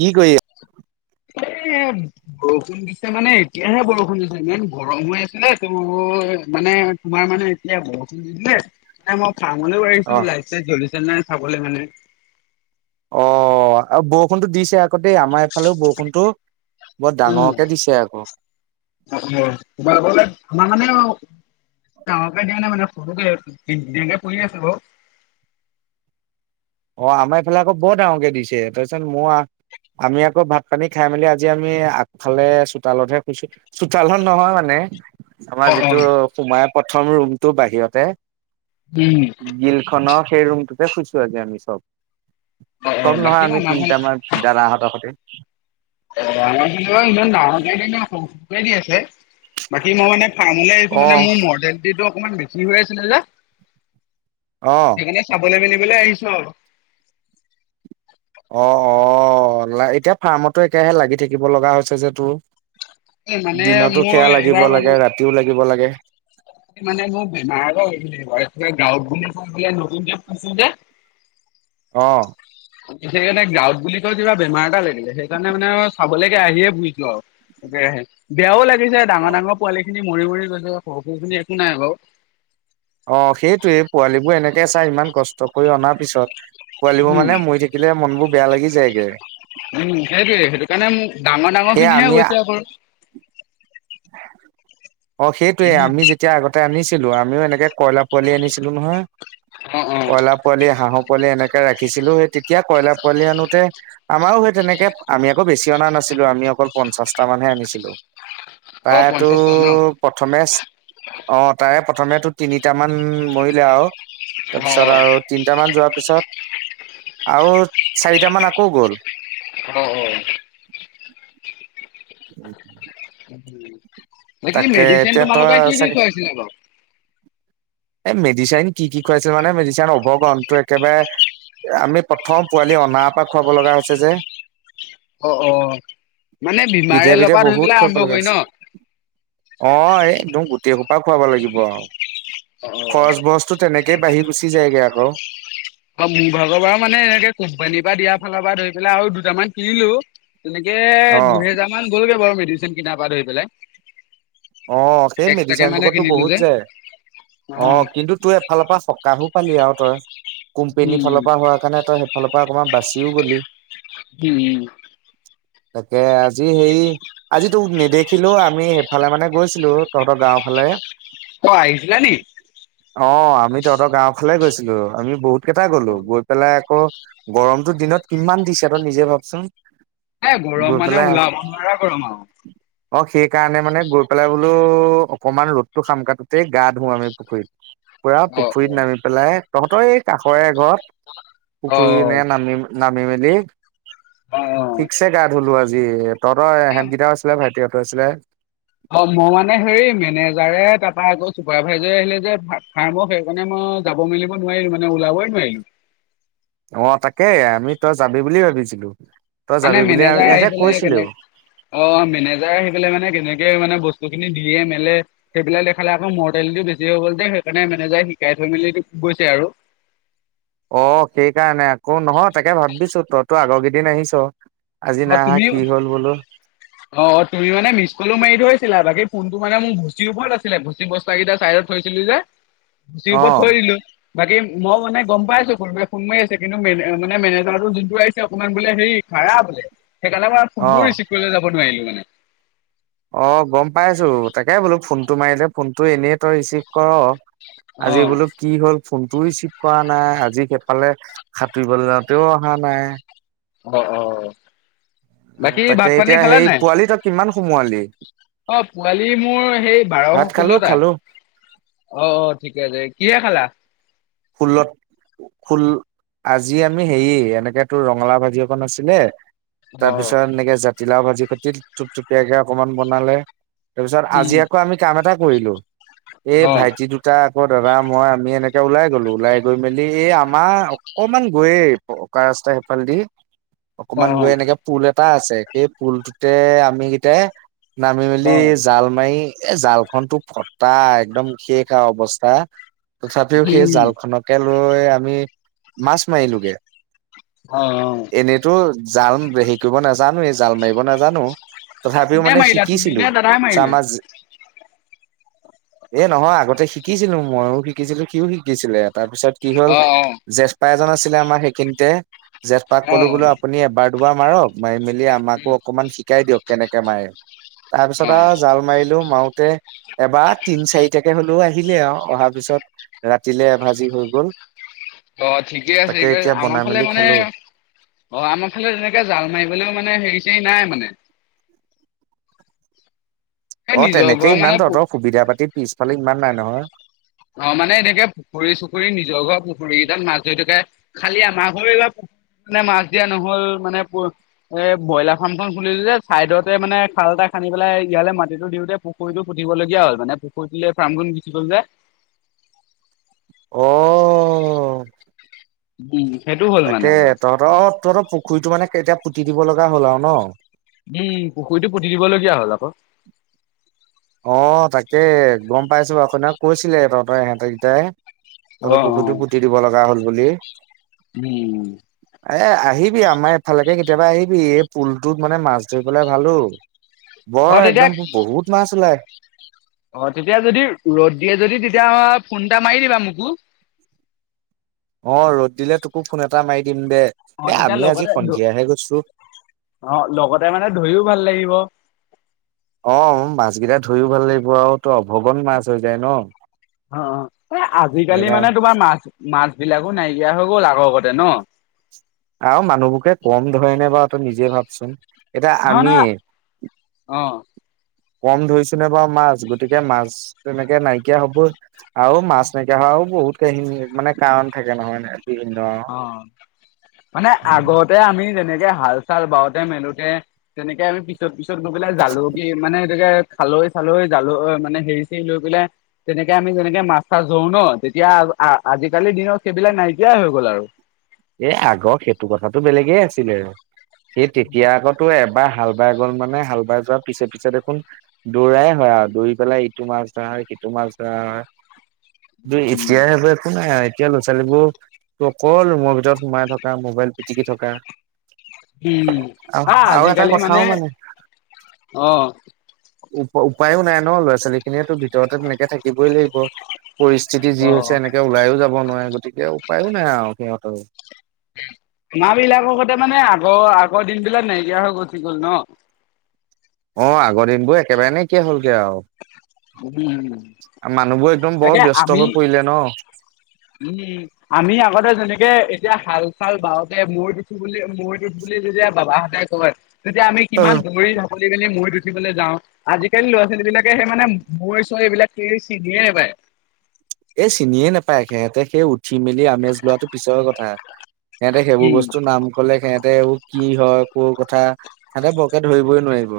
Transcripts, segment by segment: কি কৰি এহ বৰষুণ দিছে মানে এতিয়াহে বৰষুণ দিছে ইমান গৰম হৈ আছিলে ত' মানে তোমাৰ মানে এতিয়া বৰষুণ দি দিলে মানে মই ফাৰ্মলে বুলি ৰৈ অ আছো লাইট ছাইট জ্বলিছে নে নাই চাবলৈ মানে অহ আৰু বৰষুণতো দিছে আ গতে আমাৰ এইফালেও বৰষুণতো বৰ ডাঙৰকে দিছে আকৌ তুমাৰ ফালে আমাৰ ফালেও ডাঙৰকে দিয়া নাই মানে সৰুকে দি দিউকে পৰি আছে বাৰু অ আমাৰ এইফালে আকৌ বৰ ডাঙৰকে দিছে তাৰপিছত মোৰ আও আমি আকৌ ভাত পানী খাই মেলি, আজি আমি আগফালে চোতালতহে শুইছোহি। চোতালত নহয় মানে। আমাৰ অ অ যিটো সোমাইয়ে প্ৰথম ৰুমটোৰ বাহিৰতে উম', গ্ৰীল খনৰ সেই ৰুমটোতে শুইছো আজি আমি চব। অ অ চব বাকী নহয় আমি আমাৰ ফালে তিনিটা মান দাদাহঁতৰ হৈতে। অ', আমাৰ কিন্তু এ' ইমান ডাঙৰকে দিয়া নাই সৰু সৰুকে দি আছে। বাকী মই মানে ফাৰ্মলে আহিছো অ মানে মোৰ মৰ্ডেলটিটো অকণমান বেছি হৈ আছিলে যে। অ সেইকাৰণে চাবলে মেলিবলে আহিছো আৰু। অহ', অহ' এতিয়া ফাৰ্মতো একেৰাহে লাগি থাকিব লগা হৈছে যে তোৰ। এই মানে দিনতো মোৰ সেয়া লাগিব এইবাৰ মানে লাগে, ৰাতিও লাগিব লাগে। মানে মোৰ বেমাৰ হৈ উঠিছে আকৌ মাৰ গাঁৱত বুলি ক'লে নতুন কে হৈছে যে। অহ',। এইফালে মানে গাঁৱত বুলি ক'ল কিবা বেমাৰ এটা লাগিলে, সেইকাৰণে মানে চাবলৈকে আহিয়ে ফূৰিছো আৰু। তাকেহে বেয়াও লাগিছে ডাঙৰ ডাঙৰ পোৱালী খিনি মৰি মৰি গৈছে, সৰু সৰুখিনি একো নাই বাৰু। অ', সেইটোৱে পোৱালিবোৰ এনেকে চাই ইমান কষ্ট কৰি অনাৰ পিছত, পোৱালিবোৰ উম মানে মৰি থা কিলে মন বোৰ বেয়া লাগি যায় গে। উম', সেইটোৱে সেইটো কাৰণে মোৰ ডাঙৰ ডাঙৰ সেয়া খিনিহে আমি হৈছে অকল। অ', সেইটোৱে উম আমি যেতিয়া আগতে আনিছিলো, আমিও এনেকে কইলাৰ পোৱালি আনিছিলো নহয়, অ অ কইলাৰ পোৱালি হাঁহৰ পোৱালি এনেকে ৰাখিছিলো, সেই তেতিয়া কইলাৰ পোৱালি আনোতে আমাৰো সেই তেনেকে আমি আকৌ বেছি অনা নাছিলো, আমি অকল পঞ্চাশটা মানহে আনিছিলো। অ প্ৰায় পঞ্চাছটা ন তোৰ প্ৰথমে অ' তাৰে প্ৰথমে টো তিনিটামান মৰিলে আৰু। অ অ তাৰপিছত আৰু তিনটা মান যোৱাৰ পিছত, আৰু চাৰিটা মান আকৌ গ'ল। অ', অ',। উম',। দেখিলি মেডিচেন এতিয়া ভাল তই হওতে কি দি চাগে খুৱাইছিলে বাৰু? এই মেডিচাইন কি কি খুৱাইছিল মানে, মেডিচাইন অৱগনটো একেবাৰে আমি প্ৰথম পোৱালি অনাৰ পৰা খুৱাব লগা হৈছে যে। অ', অ', মানে বিধে বিধে বীমাৰেলপা ধৰি বহুত পেলাই খুৱাব আৰম্ভ লগা কৰি হৈছে। ন'? অ', এই একদম গোটেই সোপা খুৱাব লাগিব আৰু। অ খৰচ অ বছতটো তেনেকেই বাঢ়ি গুচি যায়গৈ আকৌ। অ', মোৰ ভাগৰ পৰা মানে এনেকে কোম্পানীৰ পৰা, দিয়াৰ ফালৰ পৰা ধৰি পেলাই আৰু দুটামান কিনিলো। তেনেকে অ' দুহেজাৰ মান গ'লগে বাৰু মেডিচিন কিনাৰ পা ধৰি পেলাই। অ', সেই এক্সট্ৰাকে মেডিচন মানে খোপাটোত কিনিলো বহুত যে যায়। অ' কিন্তু তো এফালৰ পৰা সকাহো পালি আৰু তই, কোম্পেনী ফালৰ পৰা হোৱাৰ কাৰণে তই ফালৰ পৰা অকণমান বাচিও গ'লি। উম',। তাকে আজি হেৰি, আজি তোক নেদেখিলো আমি সেইফালে মানে গৈছিলো তহঁতৰ গাওঁ ফালে। অ', আহিছিলা নেকি? অ', আমি তহঁতৰ গাওঁ ফালে গৈছিলো, আমি বহুত কেইটাই গ'লো। পেলাই আকৌ গৰমটো দিনত কিমান দিছে তই নিজে ভাবচোন। এ গৰম গৈ মানে পেলাই, ওলাব নোৱাৰা গৰম আৰু অ সেইকাৰণে মানে গৈ পেলাই বোলো অকনমান ৰ'দটো খাম, তাত গোটেই গা ধুওঁ আমি পুখুৰীত, পুৰা অ পুখুৰীত নামি। পেলাই তহঁতৰ এই কাষৰে এঘৰত, অ পুখুৰীলে নামি নামি মেলি অ অ ঠিকছে গা ধোঁলো আজি। তহঁতৰ এ এহেত গিটাও আছিলে, ভাইটিহঁটো আছিলে। অ মই মানে হেৰি মেনেজাৰে তাপা আকৌ চুপাৰভাইজাৰে আহিলে যে ফাৰ্মৰ, সেইকাৰণে মই যাব মেলিব নোৱাৰিলো মানে, ওলাবই নোৱাৰিলো। অ তাকে আমি তই যাবি বুলি ভাবিছিলো, তই মানে যাবি বুলি মেনেজাৰ আহি এহেতে পেলাই কেনে কৈছিলেও। অ মেনেজাৰ আহি পেলাই মানে তেনেকে মানে বস্তুখিনি দিয়ে মেলে। সেইফেলে দেখালে আকৌ মৰটেলটো বেছি হৈ গ'ল যে, সেইকাৰণে মেনেজাৰে শিকাই থৈ মেলি গৈছে আৰু। অ সেই কাৰণে আক, নহয় তাকে ভাবিছো তইতো আগৰ কেইদিন আহিছ। আজি নাই আহা, তুমি কি হ'ল বোলো? অ 'অ 'তুমি মানে মিছ কলো মাৰি থৈছিলা, বাকী ফোনটো মানে মোৰ ভুচিৰ ওপৰত আছিলে ভুচি ব খুঁটাগিতা চাইডত থৈছিলো যে, ভুচিৰ ওপৰত থৈ অ', দিলো। বাকী মই মানে গম পাইছোঁ কোনোবাই ফোন মাৰি আছে, কিন্তু মে মানে মেনেজাৰটো যোনটো আহিছে অকণমান বোলে হেৰি। কাৰা বোলে, সেইকাৰণে মই ফোনটো অ'। ৰিচিভ কৰিবলে যাব নোৱাৰিলো মানে। অ গম পাইছোঁ, তাকে বোলো ফোনটো মাৰিলে ফোনটো এনেই তই ৰিচিভ কওঁ, আজি বোলো। অ কি হ'ল ফোনটোও ৰিচিভ কৰা নাই, আজি সেইফালে সাঁতুৰিবলে যাওঁতেও অহা নাই। অ' অ' অ '। উম' তাকে এতিয়া সেই পোৱালি তই কিমান সোমোৱালি? অ' পোৱালি মোৰ সেই বাৰ, ভাত খালো ষোল্লটা। খালো অ' অ' ঠিকে আছে, কিহে খালা? ষোল্ল। ষোল, আজি আমি হেৰি এনেকে তোৰ ৰঙালাওঁ ভাজি অকণ আছিলে। অ তাৰপিছত এনেকে জাতিলাও ভাজি কাটি, থূপথুপীয়াকে অকনমান বনালে। তাৰপিছত উম আজি আকৌ আমি কাম এটা কৰিলো, এই অ ভাইটি দু টা আকৌ দাদা মই আমি এনেকে ওলাই গলো, ওলাই গৈ মেলি এই আমাৰ অকমান গৈয়ে পকা ৰাস্তা সেইফালে দি অ অকমান গৈ এনেকে পুল এটা আছে, সেই পুলটোতে আমি গিতাই। নামি অ মেলি জাল মাৰি, এ জাল খনটো ফটা, একদম শেষ আও অৱস্থা, তথাপিও সেই উম জালখনক তাকে লৈ আমি, মাছ মাৰিলোগে। অ' অ '। এনেইতো জাল হেৰি কৰিব নাজানোৱেই, জাল মাৰিব নাজানো। তথাপিও কোনে মানে মাৰিলা তুমি শিকিছিলো, নে দাদাই মাৰিলে? চামাজ এ নহয় আগতে শিকিছিলো, মইও শিকিছিলো সিও শিকিছিলে তাৰপিছত কি হল অ অ জেঠ পা এজন আছিলে আমাৰ সেইখিনিতে, জেঠ পাক অ কলো বোলো আপুনি এবাৰ দুবাৰ মাৰক। মাৰি মেলি আমাকো উম অকমান শিকাই দিয়ক, কেনেকে মাৰে। তাৰপিছত অ আও জাল মাৰিলো, মাৰুতে এবাৰত তিন চাৰিটাকে হলেও আহিলে আও, অহাৰ পিছত ৰাতিলে এভাজি হৈ গল। অ ঠিকেই আছে তাকে গে এতিয়া আমাৰ বনাই ফালে মেলি মানে খালো অঁ আমাৰ ফালে তেনেকে জাল মাৰিবলৈও মানে হেৰি চৰি নাই মানে। এই অ নিজৰ তেনেকে ঘৰ ইমান মানে তহঁতৰ সুবিধা পাতি পিছফালে ইমান নাই নহয়। অ মানে এনেকে পুখুৰী চুখুৰী, নিজৰ ঘৰ পুখুৰী কিতাত মাছ ধৰি থাকে। খালি আমাৰ ঘৰ এইবাৰ মাছ দিয়া নহল মানে এ ব্ৰইলাৰ ফাৰ্ম খন খুলিলো যে চাইদতে মানে খাল এটা খান্দি পেলাই ইয়ালে মাটিটো দিওঁতে পু খুৰিটো পুতিব লগীয়া হ'ল মানে পুখুৰীটোলৈ ফ্ৰামখন গুচি গল যে। অ উম সেইটো হয়। তাকে তহঁতৰ অ তহঁতৰ পুখুৰীটো মানে তেতিয়া পুতি দিব লগা হ'ল আৰু ন? উম পুখুৰীটো পুতি দিব লগীয়া হ'ল আক'। অঁ তাকে গম পাইছো বাৰু সেইদিনা কৈছিলে তহঁতৰ হেঁতে কেইটাই। অ তহঁতৰ অ পুখুৰীটো পুতি দিব লগা হল বুলি। উম এ আহিবি আমাৰ এফালেকে কেতিয়াবা আহিবি এই পুলটোত মানে মাছ ধৰি বলে ভাল ঔ। অঁ তেতিয়া ওলাই অঁ তেতিয়া যদি ৰ'দ দিয়ে যদি তেতিয়া ফোন এটা মাৰি দিবা মোকো। অঁ ৰ'দ দিলে তোকো ফোন এটা মাৰি দিম দে। অঁ এ তেতিয়া আমি আজি লগতে সন্ধিয়াহে গৈছো অ লগতে মানে ধৰিও ভাল লাগিব। অঁ মাছ কেইটা ধৰিও ভাল লাগিব আৰু ত অভগন মাছ হৈ যায় ন। অ অ এ আজিকালি মানে সেইকাৰণে তোমাৰ মাছ মাছ বিলাকো নাইকিয়া হৈ গল আগৰ গতে ন? আৰু মানুহবোৰকে কম ধৰে নে বাৰু তই নিজে ভাবচোন। এতিয়া আৰু ন আমি অ কম ধুৰিছে নে বাৰু মাছ গতিকে মাছ তেনেকে নাইকিয়া হবই আৰু মাছ নাই কিয়া হোৱা বহুত কাহিনী মানে কাৰণ থাকে নহয় নে বিভিন্ন। অহ মানে আগতে আমি যেনেকে হাল চাল বাওঁতে মেলোতে তেনেকে আমি পিছত পিছত গৈ পেলাই জালুক মানে সেইটো কে খালৈ চালৈ জাল মানে হেৰি চেৰি লৈ পেলাই তেনেকে আমি যেনেকে মাছ চাছ ধৰো ন তেতিয়া আজিকালিৰ দিনত সেইবিলাক নাইকিয়াই হৈ গ'ল আৰু। এ আগৰ সেইটো কথাটো বেলেগে আছিলে সেই উম তেতিয়া আক' তোৰ এবাৰ হাল বাই গ'ল মানে হাল বাই যোৱাৰ পিছে পিছে দেখোন দৌৰাই হয় আৰু দৌৰি পেলাই ইটো মাছ ধৰা হয় সিটো মাছ ধৰা হয়। এতিয়া একো নাই এতিয়া ল'ৰা ছোৱালীবোৰ তোৰ অকল ৰুমৰ ভি ভিতৰত সোমাই থকা মোবাইল পিটিকি থকা উম আৰু অ আৰু এটা আজিকালি কথাও মানে অ উ উপায়ো নাই ন ল'ৰা ছোৱালী খিনিয়ে ভিতৰতে তেনেকে থাকিবই লাগিব। পৰিস্থিতি অ যি হৈছে এনেকে ওলাইও যাব নোৱাৰে গতিকে উপায়ো নাই আৰু সিহঁতৰ উম আমাৰ বিলাকৰ কতে মানে আগৰ আগৰ দিন বিলাক নাইকিয়া হৈ গুছি গ'ল ন। অ আগৰ দিনবোৰ একেবাৰে নাকিয়া হলগে আৰু। উম আৰু মানুহবোৰ একদম তাকে বৰ আমি ব্যস্ত হৈ পৰিলে ন। উম। আমি আগতে যেনেকে, এতিয়া হাল চাল বাওঁতে মৈত উঠো বুলি, মৈত উঠো বুলি যেতিয়া বাবাহ তে কয়, তেতিয়া আমি অ। কিমান দৌৰি ঢাপলি মেলি মৈত উঠিবলৈ যাওঁ। আজিকালি ল'ৰা ছোৱালীবিলাকে সেই মানে, মৈ চৈ এইবিলাক কি চিনিয়ে নাপায়। এ চিনিয়ে নাপায়, সিহঁতে সেই উঠি মেলি আমেজ লোৱাটো পিছৰ কথা। সিহঁতে সেইবোৰ উম বস্তুৰ নাম ক'লে সিহঁতে এইবোৰ কি হয়, ক'ৰ কথা, সিহঁতে বৰকে ধৰিবই নোৱাৰিব।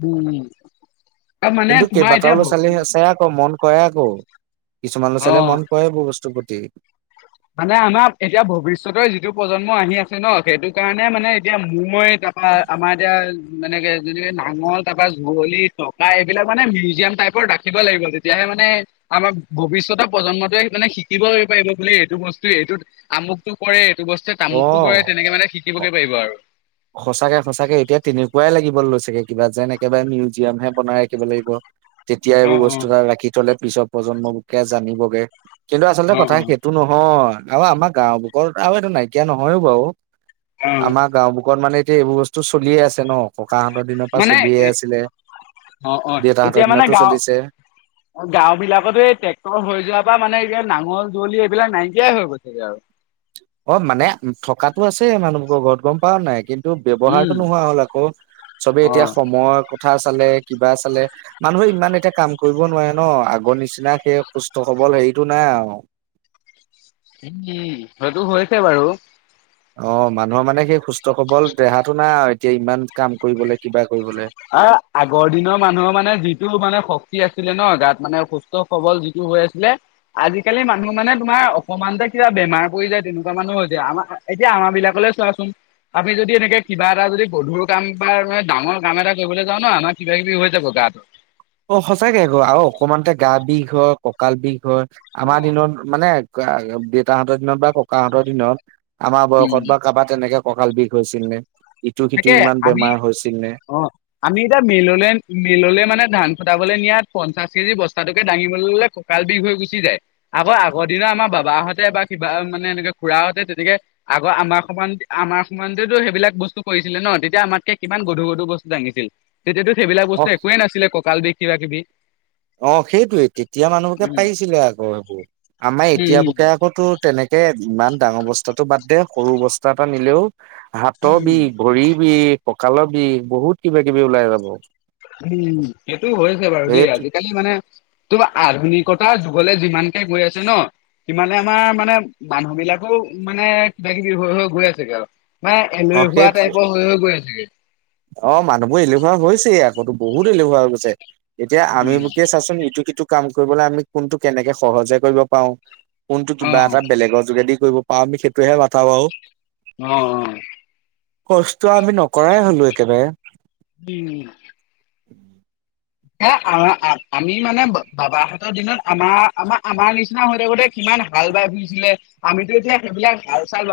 উম। অ মানে কিন্তু তোমাৰ এতিয়া কেইবাটাও ভ ল'ৰা ছোৱালী আছে আকৌ মন কৰে আক' কিছুমান লৰা ছোৱালীয়ে অ মন কৰে এইবোৰ বস্তুৰ প্ৰতি। মানে আমাৰ এতিয়া ভৱিষ্যতৰ যিটো প্ৰজন্ম আহি আছে ন, সেইটো কাৰণে মানে এতিয়া মো মই তা ৰ আমাৰ এতিয়া মানে যেনেকে নাঙল তাৰপৰা যুৱলি, টোকা এইবিলাক মানে মিউজিয়াম টাইপৰ শিকিব লাগিব তেতিয়াহে মানে আমাৰ ভৱিষ্যতৰ প্ৰজন্মটোৱে মানে শিকিবলৈ পাৰিব বুলি এ এইটো বস্তুৱে এইটোত আমুকটো কৰে, এইটো বস্তুৱে তামুকটো কৰে, তেনেকে মানে অ। শিকিবগে পাৰিব আৰু। সঁচাকে, সচাঁকে এতিয়া তেনেকুৱাই লাগিব লৈছেগে কিবা যেন একেবাৰে মিউজিয়ামহে বনাই ৰাখিব লাগিব। তেতিয়া অ এইবোৰ অ বস্তু আৰু ৰাখি থ'লে পিছৰ প্ৰজন্মলোকে জানিবগে। কিন্তু আচলতে অ কথা সেইটো নহয় আৰু আমাৰ গাওঁবুকৰ আৰু এইটো নাইকিয়া নহয়ো বাৰু। অ অ আমাৰ গাঁওবুকত মানে এতিয়া এইবোৰ বস্তু চলিয়ে আছে ন। ককাহঁতৰ দিনৰপৰা মানে চলিয়ে এ- আছিলে। অ দেউতাহঁতৰ দিনতো চলিছে। গাঁওবিলাকত এই ট্ৰেক্টৰ হৈ যোৱাৰপৰা মানে এই নাঙল-যুৱলি এইবিলাক নাইকিয়াই হৈ গ'লগে আৰু। অ', মানে, উম থকাটো আছে মানুহবোৰৰ ঘৰত গম পাওঁ নাই, কিন্তু এইটো ব্যৱহাৰটো উম নোহোৱা হ'ল আকৌ চবে এতিয়া অ সময়ৰ কথা চালে, কিবা চালে। মানুহে ইমান এতিয়া কাম কৰিব নোৱাৰে ন, আগৰ নিচিনা সেই সুস্থ-সবল হেৰিটো নাই আৰু। কি উম, সেইটো হৈছে বাৰু। অ', মানুহৰ মানে সেই সুস্থ-সবল দেহাটো নাই আৰু, এতিয়া ইমান কাম কৰিবলে, কিবা কৰিবলে। আ আগৰ দিনৰ মানুহৰ মানে যিটো মানে শক্তি আছিলে ন, গাত মানে সুস্ সুস্থ সবল যিটো হৈ আছিলে। আজিকালি মানুহ মানে তোমাৰ অকমানতে কিবা বেমাৰ পৰি যায় তেনেকুৱা মানুহ হৈছে। আমাৰ এতিয়া আমাৰ বিলাকলৈ চোৱাচোন, আমি যদি এনেকে কিবা এটা যদি গধুৰ কাম বা মানে ডাঙৰ কাম এটা কৰিবলৈ যাওঁ ন, আমাৰ কিবাকিবি হৈ যাব গাত। অ', সঁচাকে আকৌ, আৰু অকমানতে গা বিষ হয়, কঁকাল বিষ হয়, অ আমাৰ দিনত মানে গা দেউতাহঁতৰ দিনত বা ককাহঁতৰ দিনত, আমাৰ বয়সত উম, বা কাৰোবাৰ তেনেকে কঁকাল বিষ হৈছিল নে, ইটো-সিটো তাকে ইমান আমি বেমাৰ হৈছিল নে? অ', আমি এতিয়া মিললোলে, মিলললো মানে ধান খুটাবলৈ নিয়াত পঞ্চাশ কেজি বস্তাটোকে দাঙিব ললে কঁ কাল বিষ হৈ গুচি যায় আকৌ আগৰ দিনৰ আমাৰ বাবাহঁতে বা কিবা মানে এনেকে খুৰাহঁতে তেনেকে আগৰ আমাৰ সমান আমাৰ সমানতেটো সেইবিলাক বস্তু কৰিছিলে ন, তেতিয়া আমাতকে কিমান গধুৰ-গধুৰ বস্তু দাঙিছিল। তেতিয়াতো সেইবিলাক অ বস্তু একোৱে নাছিলে কঁকাল বিষ কিবা-কিবি। অ', সেইটোয়েই, তেতিয়া মানুহবুকে উম, পাৰিছিলে আকৌ সেইবোৰ, আমাৰ উম, উম, এতিয়াবুকে আকৌ তু তেনেকে ইমান ডাঙৰ বস্তাটো বাদ দে সৰু বস্তা এটা নিলেও হাতৰ উম, উম। বিষ, ভৰিৰ বিষ, কঁকালৰ বিষ বহুত কিবা কিবি ওলাই যাব। উম, সেইটো হৈছে বাৰু দেই সেইটো আজিকালি মানে কিবা আধুনিকতাৰ যুগলে যিমানকে গৈ আছে ন। সিমানে আমাৰ মানে, মানুহ বিলাকো মানে কিবাকিবি হৈ, হৈ গৈ আছেগে আৰু। মানে অ এলেহুৱা সেইটোৱে টাইপৰ হৈ, হৈ, গৈ আছেগে। অ', মানুহবোৰ এলেহুৱা হৈছে আকৌতো, বহুত এলেহুৱা হৈছে। এতিয়া উম, আমিবুকে চাচোন ইটো-সিটো কাম কৰিবলৈ আমি কোনটো কেনেকে সহজে কৰিব পাওঁ। কোনটো কিবা অ', এটা বেলেগৰ যোগেদি কৰিব পাওঁ, আমি সেইটোহে মাথা মাৰো। অ', অ'। কষ্ট আমি নকৰাই হ'লো একেবাৰে। উম। হে, আমি মানে বাবাহঁতৰ দিনত আমাৰ আমাৰ আমাৰ নিচিনা হৈ থাকোতে কিমান হাল বাই ফুৰিছিলে আমিতো এতিয়া সেইবিলাক হাল চাল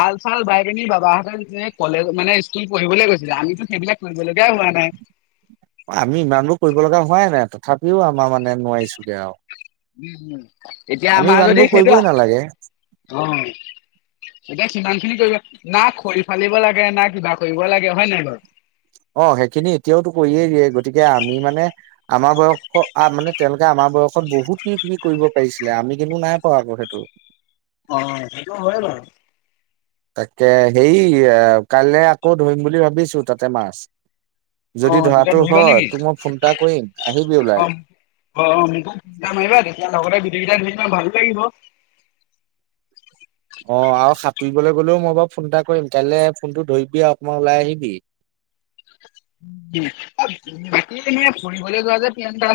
হাল চাল বাই পিনী বাবাহঁতে যে কলেজ মানে স্কুল পঢ়িবলৈ গৈছিলে আমিতো সেইবিলাক কৰিবলগাই হোৱা নাই আমি ইমানবোৰ কৰিব লগা হোৱাই নাই, তথাপিও আমাৰ মানে নোৱাৰিছোগে আৰু। উম উম, এতিয়া আমি আমাৰ যদি ইমানবোৰ সেইটো কৰিবই নালাগে অঁ'- এতিয়া সিমান খিনি কৰিব না খৰি ফালিব লাগে না কিবা কৰিব লাগে হয় নাই বাৰু। অঁ' সেইখিনি এতিয়াওতো কৰিয়েই দিয়ে গতিকে আমি মানে- আমাৰ বয়সত মানে তেওঁলোকে আমাৰ বয়সত বহুত কিবা কিবি কৰিব পাৰিছিলে আমি কিন্তু নাই পৱা আকৌ সেইটো। অঁ, সেইটো হয় বাৰু। তাকে, সেই কাইলে আকৌ ধৰিম বুলি ভাবিছো তাতে মাছ। যদি অ', তেতিয়া ধৰাটো ধৰিবা হয়, নেকি? তোক মই ফোন এটা কৰিম আহিবি ওলাই। অঁ অঁ মোকো ফোন এটা মাৰিবা তেতিয়া লগতে গোটেই গেইটা ধৰিম আও ভালো লাগিব। অঁ আৰু সাঁতুৰিবলে গলেও মই বাৰু ফোন এটা কৰিম। কাইলে ফোনটো ধৰিবি আৰু অকমান ওলাই আহিবি। বাকী তুমি এই ফুৰিবলৈ যোৱা যে গেং এটা আছে।